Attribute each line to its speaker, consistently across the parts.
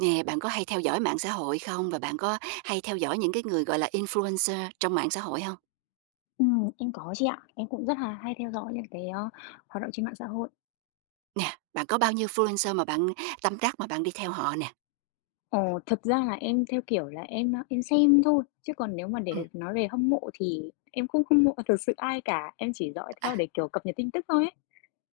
Speaker 1: Nè, bạn có hay theo dõi mạng xã hội không? Và bạn có hay theo dõi những cái người, gọi là, influencer trong mạng xã hội không?
Speaker 2: Em có chị ạ. Em cũng rất là hay theo dõi những cái, hoạt động trên mạng xã hội.
Speaker 1: Nè, bạn có bao nhiêu influencer mà bạn tâm đắc mà bạn đi theo họ nè?
Speaker 2: Ờ, thật ra là em theo kiểu là em, em xem thôi, chứ còn nếu mà
Speaker 1: Ừm.
Speaker 2: để nói về hâm mộ thì em không hâm mộ thực sự ai cả, em chỉ dõi
Speaker 1: À.
Speaker 2: theo để, kiểu, cập nhật tin tức thôi ấy.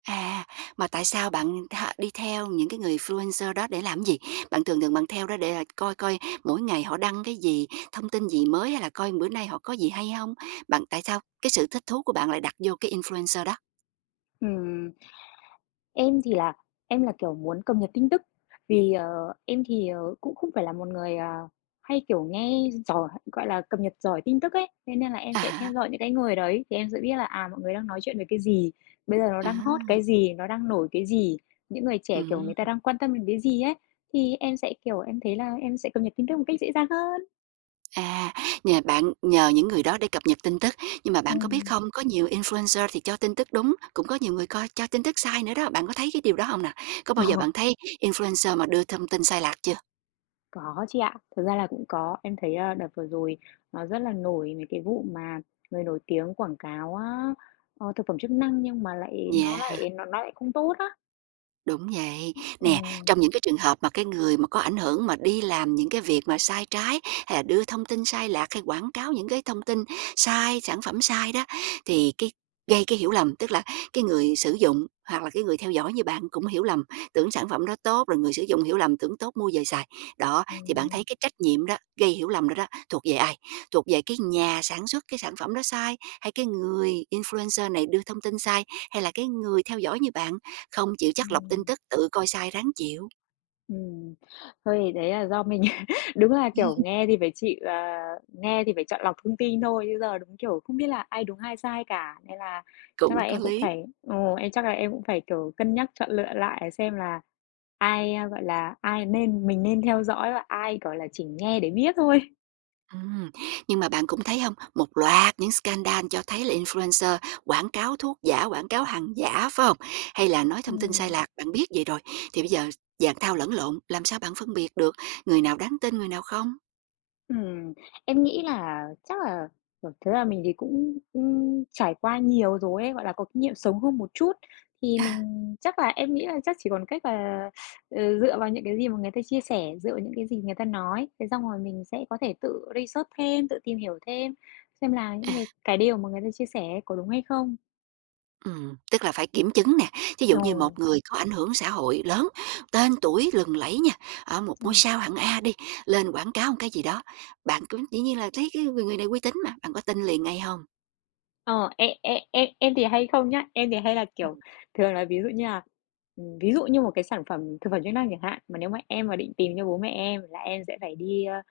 Speaker 1: À, mà tại sao bạn đi theo những cái người influencer đó để làm gì? Bạn thường thường bạn theo đó để, coi coi mỗi ngày họ đăng cái gì, thông tin gì mới hay là coi bữa nay họ có gì hay không? Bạn tại sao cái sự thích thú của bạn lại đặt vô cái influencer đó?
Speaker 2: Ừm. Em thì là em là, kiểu, muốn cập nhật tin tức, vì, em thì, cũng không phải là một người, à, hay, kiểu, nghe giỏi gọi là, cập nhật giỏi tin tức ấy, thế nên là em
Speaker 1: À
Speaker 2: sẽ theo
Speaker 1: há,
Speaker 2: dõi những cái người đấy thì em sẽ biết là, à, mọi người đang nói chuyện về cái gì, bây giờ nó
Speaker 1: à
Speaker 2: đang hot
Speaker 1: há.
Speaker 2: cái gì, nó đang nổi cái gì, những người trẻ, kiểu, người ta đang quan tâm đến cái gì ấy, thì em sẽ, kiểu, em thấy là em sẽ cập nhật tin tức một cách dễ dàng hơn.
Speaker 1: À, nhà bạn nhờ những người đó để cập nhật tin tức, nhưng mà bạn có biết
Speaker 2: Ừm.
Speaker 1: không, có nhiều influencer thì cho tin tức đúng, cũng có nhiều người coi cho tin tức sai nữa đó, bạn có thấy cái điều đó không nè? Có bao giờ bạn thấy influencer mà đưa thông tin sai lạc chưa?
Speaker 2: Có chị ạ, thực ra là cũng có. Em thấy, a, đợt vừa rồi nó rất là nổi mấy cái vụ mà người nổi tiếng quảng cáo á, thực phẩm chức năng nhưng mà lại nó
Speaker 1: Yeah.
Speaker 2: lại nó nó lại không tốt á.
Speaker 1: Đúng vậy. Nè,
Speaker 2: Ừm,
Speaker 1: trong những cái trường hợp mà cái người mà có ảnh hưởng mà đi làm những cái việc mà sai trái, hay là đưa thông tin sai lạc, hay quảng cáo những cái thông tin sai, sản phẩm sai đó, thì cái gây cái hiểu lầm, tức là cái người sử dụng hoặc là cái người theo dõi như bạn cũng hiểu lầm, tưởng sản phẩm đó tốt, rồi người sử dụng hiểu lầm tưởng tốt mua về xài. Đó, thì bạn
Speaker 2: ừm,
Speaker 1: thấy cái trách nhiệm đó, gây hiểu lầm đó đó, thuộc về ai? Thuộc về cái nhà sản xuất cái sản phẩm đó sai, hay cái người influencer này đưa thông tin sai, hay là cái người theo dõi như bạn không chịu chắt lọc tin
Speaker 2: ừm.
Speaker 1: tức, tự coi sai ráng chịu?
Speaker 2: Ừm. Thôi thì đấy là do mình đúng là, kiểu, nghe thì phải chịu, nghe thì phải chọn lọc thông tin thôi, chứ giờ đúng, kiểu, không biết là ai đúng ai sai cả. Nên là
Speaker 1: Cũng
Speaker 2: chắc là
Speaker 1: có
Speaker 2: em cũng
Speaker 1: lý.
Speaker 2: phải ừ, em chắc là em cũng phải, kiểu, cân nhắc chọn lựa lại xem là ai, a, gọi là, ai nên mình nên theo dõi và ai, gọi là, chỉ nghe để biết thôi.
Speaker 1: Ừm, nhưng mà bạn cũng thấy không một loạt những scandal cho thấy là influencer quảng cáo thuốc giả, quảng cáo hàng giả, phải không? Hay là nói thông tin sai
Speaker 2: Ừm.
Speaker 1: lạc, bạn biết vậy rồi, thì bây giờ dạng thao lẫn lộn, làm sao bạn phân biệt được người nào đáng tin, người nào không?
Speaker 2: Ừm, em nghĩ là chắc là, kiểu, thực ra mình thì cũng, trải qua nhiều rồi ấy, gọi là, có kinh nghiệm sống hơn một chút, thì mình chắc là em nghĩ là chắc chỉ còn cách là, ừ, dựa vào những cái gì mà người ta chia sẻ, dựa vào những cái gì người ta nói, thế xong rồi mình sẽ có thể tự research thêm, tự tìm hiểu thêm, xem là những cái điều mà người ta chia sẻ ấy có đúng hay không.
Speaker 1: Tức là phải kiểm chứng nè, ví dụ
Speaker 2: Ồ,
Speaker 1: như một người có ảnh hưởng xã hội lớn, tên tuổi lừng lẫy nha, ở một
Speaker 2: yeah.
Speaker 1: ngôi sao hạng A đi, lên quảng cáo một cái gì đó, bạn cứ dĩ nhiên là thấy cái người người này uy tín mà, bạn có tin liền ngay không?
Speaker 2: Ờ, em thì hay không nhá, em thì hay là, kiểu, thường là ví dụ như là, ví dụ như một cái sản phẩm thực phẩm chức năng chẳng hạn, mà nếu mà em mà định tìm cho bố mẹ em là em sẽ phải đi,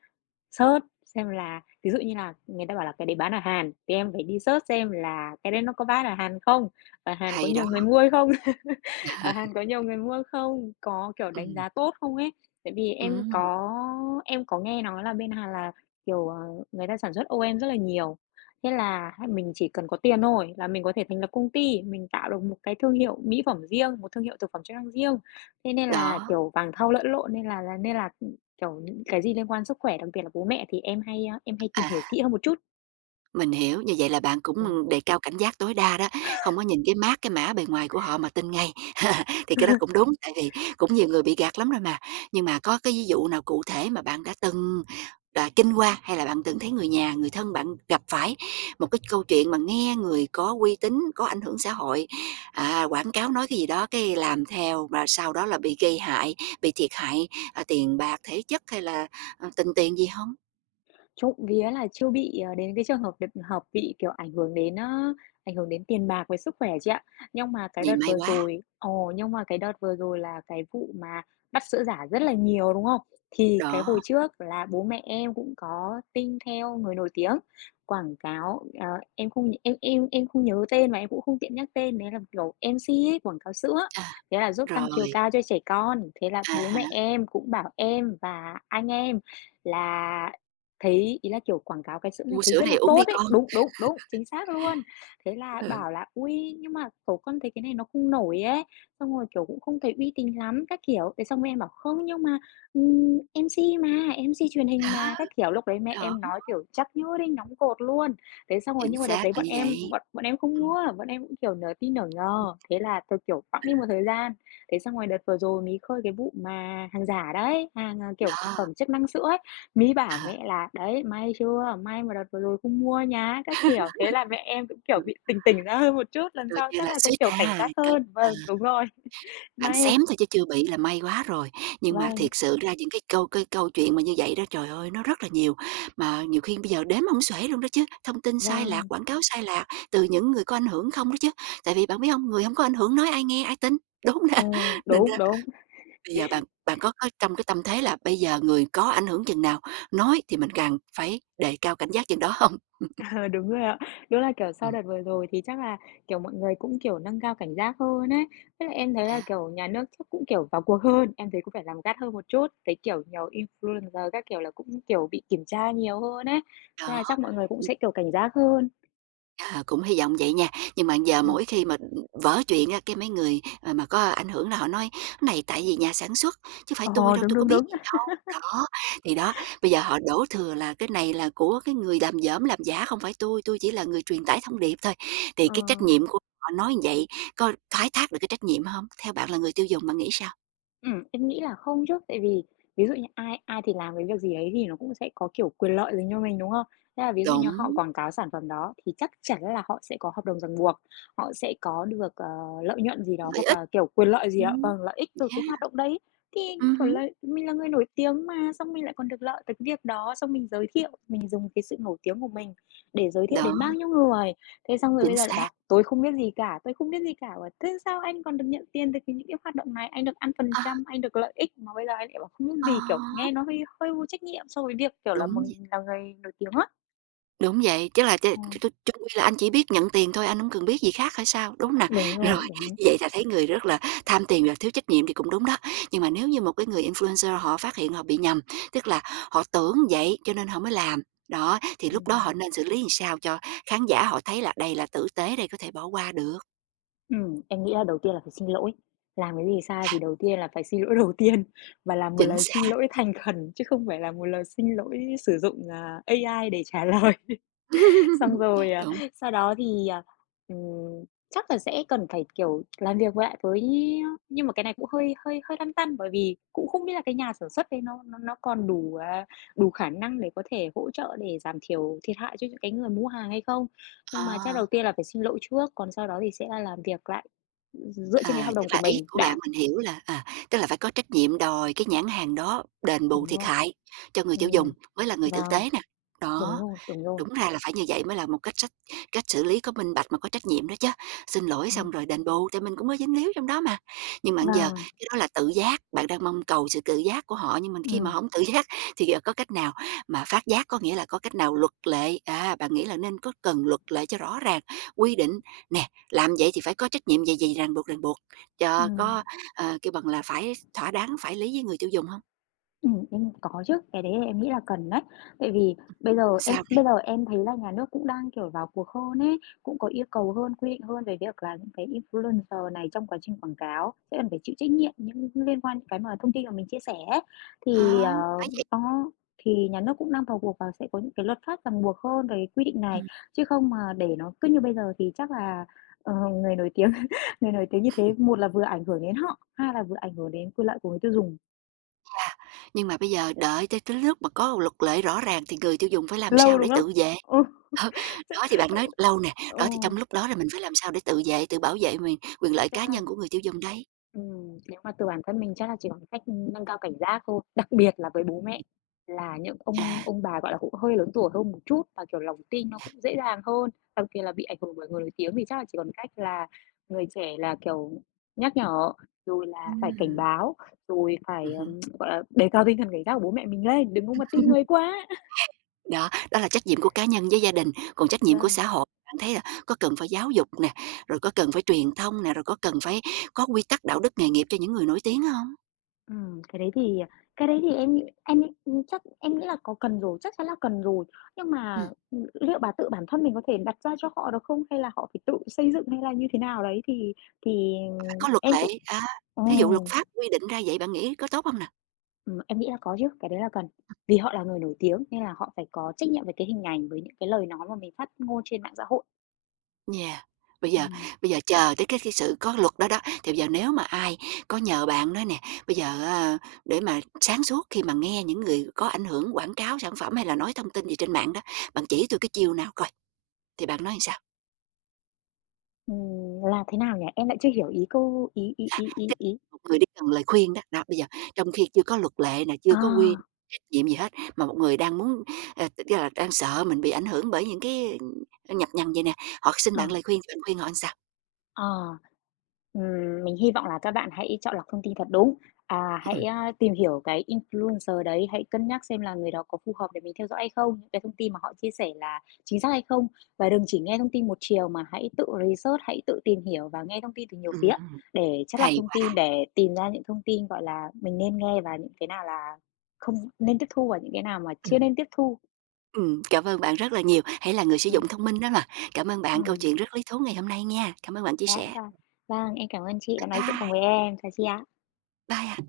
Speaker 2: search xem là ví dụ như là người ta bảo là cái đấy bán ở Hàn, thì em phải đi search xem là cái đấy nó có bán ở Hàn không? Ở Hàn có
Speaker 1: Hay đó!
Speaker 2: nhiều người mua hay không? Ở Hàn có nhiều người mua không? Có, kiểu, đánh
Speaker 1: Ừm,
Speaker 2: giá tốt không ấy? Tại vì em
Speaker 1: ừm,
Speaker 2: có em có nghe nói là bên Hàn là, kiểu, người ta sản xuất OEM rất là nhiều, thế là hay mình chỉ cần có tiền thôi là mình có thể thành lập công ty, mình tạo được một cái thương hiệu mỹ phẩm riêng, một thương hiệu thực phẩm chức năng riêng. Thế nên là,
Speaker 1: đó,
Speaker 2: kiểu, vàng thau lẫn lộn nên là kiểu, những cái gì liên quan sức khỏe, đặc biệt là bố mẹ thì em hay tìm
Speaker 1: à.
Speaker 2: hiểu kỹ hơn một chút.
Speaker 1: Mình hiểu, như vậy là bạn
Speaker 2: Ừm.
Speaker 1: cũng đề cao cảnh giác tối đa đó, không có nhìn cái mác, cái mã bề ngoài của họ mà tin ngay. Thì cái đó cũng đúng, tại vì cũng nhiều người bị gạt lắm rồi mà. Nhưng mà có cái ví dụ nào cụ thể mà bạn đã từng, kinh qua, hay là bạn từng thấy người nhà, người thân bạn gặp phải một cái câu chuyện mà nghe người có uy tín, có ảnh hưởng xã hội, quảng cáo nói cái gì đó, cái làm theo và sau đó là bị gây hại, bị thiệt hại, tiền bạc, thể chất hay là, tình tiền gì hông?
Speaker 2: Trộm vía là chưa bị, đến cái trường hợp được hợp bị, kiểu, ảnh hưởng đến, ảnh hưởng đến tiền bạc với sức khỏe chị ạ. Nhưng mà cái
Speaker 1: Vậy
Speaker 2: đợt
Speaker 1: may
Speaker 2: vừa
Speaker 1: quá,
Speaker 2: rồi ồ, nhưng mà cái đợt vừa rồi là cái vụ mà bắt sữa giả rất là nhiều, đúng không? Thì cái hồi
Speaker 1: đó,
Speaker 2: trước là bố mẹ em cũng có tin theo người nổi tiếng, quảng cáo, em không em em không nhớ tên và em cũng không tiện nhắc tên, đấy là, kiểu, MC ấy, quảng cáo sữa.
Speaker 1: à,
Speaker 2: Thế là giúp tăng chiều
Speaker 1: rồi.
Speaker 2: cao cho trẻ con, thế là
Speaker 1: À
Speaker 2: bố
Speaker 1: há.
Speaker 2: mẹ em cũng bảo em và anh em là thấy ý là, kiểu, quảng cáo cái sữa này
Speaker 1: "Mua
Speaker 2: thấy
Speaker 1: sữa
Speaker 2: rất
Speaker 1: này
Speaker 2: là
Speaker 1: uống
Speaker 2: tốt
Speaker 1: đi
Speaker 2: ấy.
Speaker 1: con."
Speaker 2: Đúng, đúng, đúng, chính xác luôn. Thế là
Speaker 1: Ừ,
Speaker 2: bảo là "Ui, nhưng mà, kiểu, con thấy cái này nó không nổi ấy, xong rồi, kiểu, cũng không thấy uy tín lắm" các kiểu. Thế xong rồi em bảo "Không, nhưng mà, MC mà, em MC truyền hình
Speaker 1: đó,
Speaker 2: mà" các kiểu. Lúc đấy mẹ
Speaker 1: đó,
Speaker 2: em nói, kiểu, chắc như đinh đóng cột luôn. Thế xong rồi
Speaker 1: chính
Speaker 2: nhưng mà đợt
Speaker 1: xác
Speaker 2: đấy
Speaker 1: là
Speaker 2: bọn
Speaker 1: như
Speaker 2: em
Speaker 1: vậy.
Speaker 2: bọn bọn em không mua,
Speaker 1: Ừm,
Speaker 2: bọn em cũng, kiểu, nửa tin nửa ngờ. Thế là thôi, kiểu, bẵng
Speaker 1: ừ,
Speaker 2: đi một thời gian. Thế xong rồi đợt vừa rồi mí khơi cái vụ mà hàng giả đấy, hàng, à, kiểu, thực
Speaker 1: đó,
Speaker 2: phẩm chức năng sữa ấy. Mí bảo
Speaker 1: ờ.
Speaker 2: mẹ là "Đấy, may chưa, may mà đợt vừa rồi không mua nhá các kiểu, thế là mẹ em cũng, kiểu,
Speaker 1: ừm,
Speaker 2: bị tỉnh tỉnh ra hơn một chút, lần
Speaker 1: Coi
Speaker 2: sau
Speaker 1: như
Speaker 2: chắc
Speaker 1: là
Speaker 2: là cũng,
Speaker 1: suýt
Speaker 2: kiểu, cảnh
Speaker 1: ha,
Speaker 2: giác
Speaker 1: coi
Speaker 2: hơn.
Speaker 1: ờ,
Speaker 2: Vâng, đúng rồi,
Speaker 1: bạn
Speaker 2: may.
Speaker 1: xém thôi chứ chưa bị là may quá rồi. Nhưng mà
Speaker 2: Vâng,
Speaker 1: thiệt sự ra những cái câu chuyện mà như vậy đó, trời ơi, nó rất là nhiều, mà nhiều khi bây giờ đếm hổng xuể luôn đó chứ, thông tin sai lạc,
Speaker 2: vâng,
Speaker 1: quảng cáo sai lạc từ những người có ảnh hưởng không đó chứ. Tại vì bạn biết hông, người hông có ảnh hưởng nói ai nghe, ai tin, đúng hông nè? Nên
Speaker 2: đúng, đúng,
Speaker 1: bây giờ bạn bạn có trong cái tâm thế là bây giờ người có ảnh hưởng chừng nào nói thì mình càng phải đề cao cảnh giác chừng đó hông?
Speaker 2: ờ, đúng rồi ạ. Đúng là, kiểu, sau
Speaker 1: Ừm.
Speaker 2: đợt vừa rồi thì chắc là, kiểu, mọi người cũng, kiểu, nâng cao cảnh giác hơn ấy. Với lại em thấy là,
Speaker 1: À.
Speaker 2: kiểu, nhà nước chắc cũng, kiểu, vào cuộc hơn, em thấy cũng phải làm gắt hơn một chút. Thấy, kiểu, nhiều influencer các kiểu là cũng, kiểu, bị kiểm tra nhiều hơn ấy, thế
Speaker 1: Đó,
Speaker 2: là chắc mọi người cũng
Speaker 1: ừm,
Speaker 2: sẽ, kiểu, cảnh giác hơn.
Speaker 1: cũng hy vọng vậy nha. Nhưng mà giờ
Speaker 2: Ừm.
Speaker 1: mỗi khi mà, vỡ chuyện á, cái mấy người, mà có ảnh hưởng là họ nói: "Này, tại vì nhà sản xuất, chứ phải
Speaker 2: Ờ,
Speaker 1: tui đâu,
Speaker 2: đúng,
Speaker 1: tui có
Speaker 2: đúng,
Speaker 1: biết
Speaker 2: đúng.
Speaker 1: gì đâu." Đó, thì đó, bây giờ họ đổ thừa là "Cái này là của cái người làm dởm, làm giả, không phải tui, tui chỉ là người truyền tải thông điệp thôi." Thì
Speaker 2: Ờ,
Speaker 1: cái trách nhiệm của họ nói vậy có thoái thác được cái trách nhiệm hông? Theo bạn là người tiêu dùng, bạn nghĩ sao?
Speaker 2: em nghĩ là không chứ, tại vì ví dụ như ai ai thì làm cái việc gì đấy thì nó cũng sẽ có, kiểu, quyền lợi dành cho mình, đúng không? Thế là ví dụ như họ
Speaker 1: Đúng,
Speaker 2: quảng cáo sản phẩm đó thì chắc chắn là họ sẽ có hợp đồng ràng buộc, họ sẽ có được, lợi nhuận gì đó
Speaker 1: lợi
Speaker 2: hoặc
Speaker 1: ích.
Speaker 2: là, kiểu, quyền lợi gì đó,
Speaker 1: Ừm.
Speaker 2: vâng, lợi ích từ cái
Speaker 1: Yeah,
Speaker 2: hoạt động đấy. Thì, kiểu
Speaker 1: hứm,
Speaker 2: là, mình là người nổi tiếng mà, xong mình lại còn được lợi từ cái việc đó, xong mình giới thiệu, mình dùng cái sự nổi tiếng của mình để giới thiệu
Speaker 1: đó,
Speaker 2: đến bao nhiêu người. Thế xong rồi bây
Speaker 1: chính
Speaker 2: giờ lại
Speaker 1: xác.
Speaker 2: bảo "Tôi không biết gì cả, tôi không biết gì cả." Bảo: "Thế sao anh còn được nhận tiền từ cái những cái hoạt động này? Anh được ăn phần
Speaker 1: Ờ,
Speaker 2: trăm, anh được lợi ích mà bây giờ anh lại bảo không biết
Speaker 1: ờ,
Speaker 2: gì." Kiểu, nghe nó hơi hơi vô trách nhiệm so với việc, kiểu là, một
Speaker 1: đúng vậy,
Speaker 2: mình là người nổi tiếng á.
Speaker 1: đúng vậy, chứ là ch
Speaker 2: Ờ,
Speaker 1: ch ch chung quy là anh chỉ biết nhận tiền thôi, anh hổng cần biết gì khác hay sao, đúng hông nè?
Speaker 2: đúng rồi,
Speaker 1: Rồi,
Speaker 2: đúng.
Speaker 1: như vậy là thấy người rất là tham tiền và thiếu trách nhiệm thì cũng đúng đó, nhưng mà nếu như một cái người influencer họ phát hiện họ bị nhầm, tức là họ tưởng vậy cho nên họ mới làm, đó, thì lúc đó
Speaker 2: Ừm,
Speaker 1: họ nên xử lý làm sao cho khán giả họ thấy là đây là tử tế, đây có thể bỏ qua được.
Speaker 2: em nghĩ là đầu tiên là phải xin lỗi, làm cái gì sai
Speaker 1: À,
Speaker 2: thì đầu tiên là phải xin lỗi đầu tiên và là một
Speaker 1: chính
Speaker 2: lời xin
Speaker 1: xác.
Speaker 2: lỗi thành khẩn chứ không phải là một lời xin lỗi sử dụng, à, AI để trả lời. Xong rồi, à,
Speaker 1: Đúng,
Speaker 2: sau đó thì, ừm, chắc là sẽ cần phải, kiểu, làm việc lại với nhưng mà cái này cũng hơi hơi hơi lăn tăn, bởi vì cũng không biết là cái nhà sản xuất đấy nó còn đủ, à, đủ khả năng để có thể hỗ trợ để giảm thiểu thiệt hại cho những cái người mua hàng hay không. Nhưng mà chắc
Speaker 1: ờ.
Speaker 2: đầu tiên là phải xin lỗi trước, còn sau đó thì sẽ là làm việc lại dựa trên cái
Speaker 1: À,
Speaker 2: hợp
Speaker 1: tức
Speaker 2: đồng của
Speaker 1: là ý
Speaker 2: mình
Speaker 1: của
Speaker 2: đã.
Speaker 1: bạn mình hiểu là, tức là phải có trách nhiệm đòi cái nhãn hàng đó đền bù
Speaker 2: Đúng
Speaker 1: thiệt
Speaker 2: rồi,
Speaker 1: hại cho người tiêu dùng
Speaker 2: ừm.
Speaker 1: mới là người tử
Speaker 2: Vâng,
Speaker 1: tế nè.
Speaker 2: đúng
Speaker 1: Đó.
Speaker 2: rồi, đúng rồi.
Speaker 1: Đúng ra là phải như vậy mới là một cách xử lý có minh bạch mà có trách nhiệm đó chứ. Xin lỗi
Speaker 2: Ừm.
Speaker 1: xong rồi đền bù, tại mình cũng có dính líu trong đó mà. Nhưng mà giờ
Speaker 2: Vâng,
Speaker 1: cái đó là tự giác, bạn đang mong cầu sự tự giác của họ, nhưng mình khi mà
Speaker 2: ừm,
Speaker 1: không tự giác thì giờ có cách nào mà phát giác, có nghĩa là có cách nào luật lệ, bạn nghĩ là nên có cần luật lệ cho rõ ràng, quy định, nè, làm vậy thì phải có trách nhiệm gì gì ràng buộc, cho
Speaker 2: ừm.
Speaker 1: có, kêu bằng là, phải thỏa đáng, phải lý với người tiêu dùng không?
Speaker 2: Em có chứ, cái đấy em nghĩ là cần đấy. Tại vì bây giờ em
Speaker 1: Sao nè?
Speaker 2: bây giờ em thấy là nhà nước cũng đang, kiểu, vào cuộc hơn ấy, cũng có yêu cầu hơn, quy định hơn về việc là những cái influencer này trong quá trình quảng cáo sẽ cần phải chịu trách nhiệm những liên quan những cái mà thông tin mà mình chia sẻ ấy.
Speaker 1: Ờ,
Speaker 2: Thì,
Speaker 1: phải vậy.
Speaker 2: đó, thì nhà nước cũng đang vào cuộc và sẽ có những cái luật pháp ràng buộc hơn về cái quy định này,
Speaker 1: Ừm.
Speaker 2: chứ không mà để nó cứ như bây giờ thì chắc là, ờ, người nổi tiếng người nổi tiếng như thế một là vừa ảnh hưởng đến họ, hai là vừa ảnh hưởng đến quyền lợi của người tiêu dùng.
Speaker 1: Nhưng mà bây giờ đợi tới cái lúc mà có luật lệ rõ ràng thì người tiêu dùng phải làm
Speaker 2: Lâu,
Speaker 1: sao
Speaker 2: đúng
Speaker 1: để
Speaker 2: không?
Speaker 1: tự vệ?
Speaker 2: Ừ,
Speaker 1: Ờ,
Speaker 2: chắc
Speaker 1: đó, thì bạn nói lâu nè,
Speaker 2: ừ.
Speaker 1: đó, thì trong lúc đó là mình phải làm sao để tự vệ, tự bảo vệ mình quyền lợi
Speaker 2: Ra
Speaker 1: cá
Speaker 2: là
Speaker 1: nhân của người tiêu dùng đấy.
Speaker 2: nếu mà từ bản thân mình chắc là chỉ có cách nâng cao cảnh giác thôi, đặc biệt là với bố mẹ, là những
Speaker 1: À.
Speaker 2: ông bà, gọi là, cũng hơi lớn tuổi hơn một chút và, kiểu, lòng tin nó cũng dễ dàng hơn, đặc biệt là bị ảnh hưởng bởi người nổi tiếng thì chắc là chỉ còn cách là người trẻ là, kiểu, nhắc nhở, rồi là phải cảnh
Speaker 1: Ừm.
Speaker 2: báo, rồi phải,
Speaker 1: Ừm.
Speaker 2: gọi là, đề cao tinh thần cảnh giác của bố mẹ mình lên, đừng có mà tin người quá.
Speaker 1: Đó, đó là trách nhiệm của cá nhân với gia đình, còn trách nhiệm của
Speaker 2: Vâng.
Speaker 1: xã hội, bạn thấy là có cần phải giáo dục nè, rồi có cần phải truyền thông nè, rồi có cần phải có quy tắc đạo đức nghề nghiệp cho những người nổi tiếng không?
Speaker 2: Ừm, cái đấy thì cái đấy thì em nghĩ chắc em nghĩ là có cần rồi, chắc chắn là cần rồi. Nhưng
Speaker 1: Ừm,
Speaker 2: mà, liệu bà tự bản thân mình có thể đặt ra cho họ được không? Hay là họ phải tự xây dựng hay là như thế nào đấy thì
Speaker 1: Phải có luật
Speaker 2: em cũng
Speaker 1: lệ, thí dụ luật
Speaker 2: ừm,
Speaker 1: pháp quy định ra vậy bạn nghĩ có tốt không nè?
Speaker 2: em nghĩ là có chứ, cái đấy là cần. Vì họ là người nổi tiếng nên là họ phải có trách nhiệm về cái hình ảnh, với những cái lời nói mà mình phát ngôn trên mạng xã hội.
Speaker 1: Yeah. Bây giờ
Speaker 2: Ừm.
Speaker 1: chờ tới cái sự có luật đó đó, thì bây giờ nếu mà ai có nhờ bạn nói nè, bây giờ, để mà sáng suốt khi mà nghe những người có ảnh hưởng quảng cáo sản phẩm hay là nói thông tin gì trên mạng đó, bạn chỉ tôi cái chiêu nào coi, thì bạn nói làm sao?
Speaker 2: Là thế nào nhỉ? Em lại chưa hiểu ý câu ý ý ý ý
Speaker 1: Tức
Speaker 2: ý.
Speaker 1: là một người đi cần lời khuyên đó, đó, bây giờ trong khi chưa có luật lệ nè, chưa có quy
Speaker 2: À,
Speaker 1: trách nhiệm gì hết, mà một người đang muốn, tức là đang sợ mình bị ảnh hưởng bởi những cái, nhập nhằng vậy nè, họ xin
Speaker 2: ờ.
Speaker 1: bạn lời khuyên thì bạn khuyên họ làm sao?
Speaker 2: Ờ, mình hy vọng là các bạn hãy chọn lọc thông tin thật đúng. À, hãy,
Speaker 1: Ừm,
Speaker 2: a, tìm hiểu cái influencer đấy, hãy cân nhắc xem là người đó có phù hợp để mình theo dõi hay không, những cái thông tin mà họ chia sẻ là chính xác hay không. Và đừng chỉ nghe thông tin một chiều mà hãy tự research, hãy tự tìm hiểu và nghe thông tin từ nhiều phía
Speaker 1: ừm,
Speaker 2: để chắt lọc
Speaker 1: hay
Speaker 2: thông tin,
Speaker 1: quá!
Speaker 2: để tìm ra những thông tin, gọi là, mình nên nghe và những cái nào là không nên tiếp thu và những cái nào mà chưa nên tiếp thu.
Speaker 1: Cảm ơn bạn rất là nhiều, hãy là người sử
Speaker 2: Ừ,
Speaker 1: dụng thông minh đó mà. Cảm ơn bạn câu
Speaker 2: ừm,
Speaker 1: chuyện rất lý thú ngày hôm nay nha. Cảm ơn bạn chia
Speaker 2: đã,
Speaker 1: sẻ.
Speaker 2: và vâng, em cảm ơn chị
Speaker 1: Bye
Speaker 2: đã nói chuyện
Speaker 1: bye,
Speaker 2: cùng với em. Chào chị ạ.
Speaker 1: bye ạ.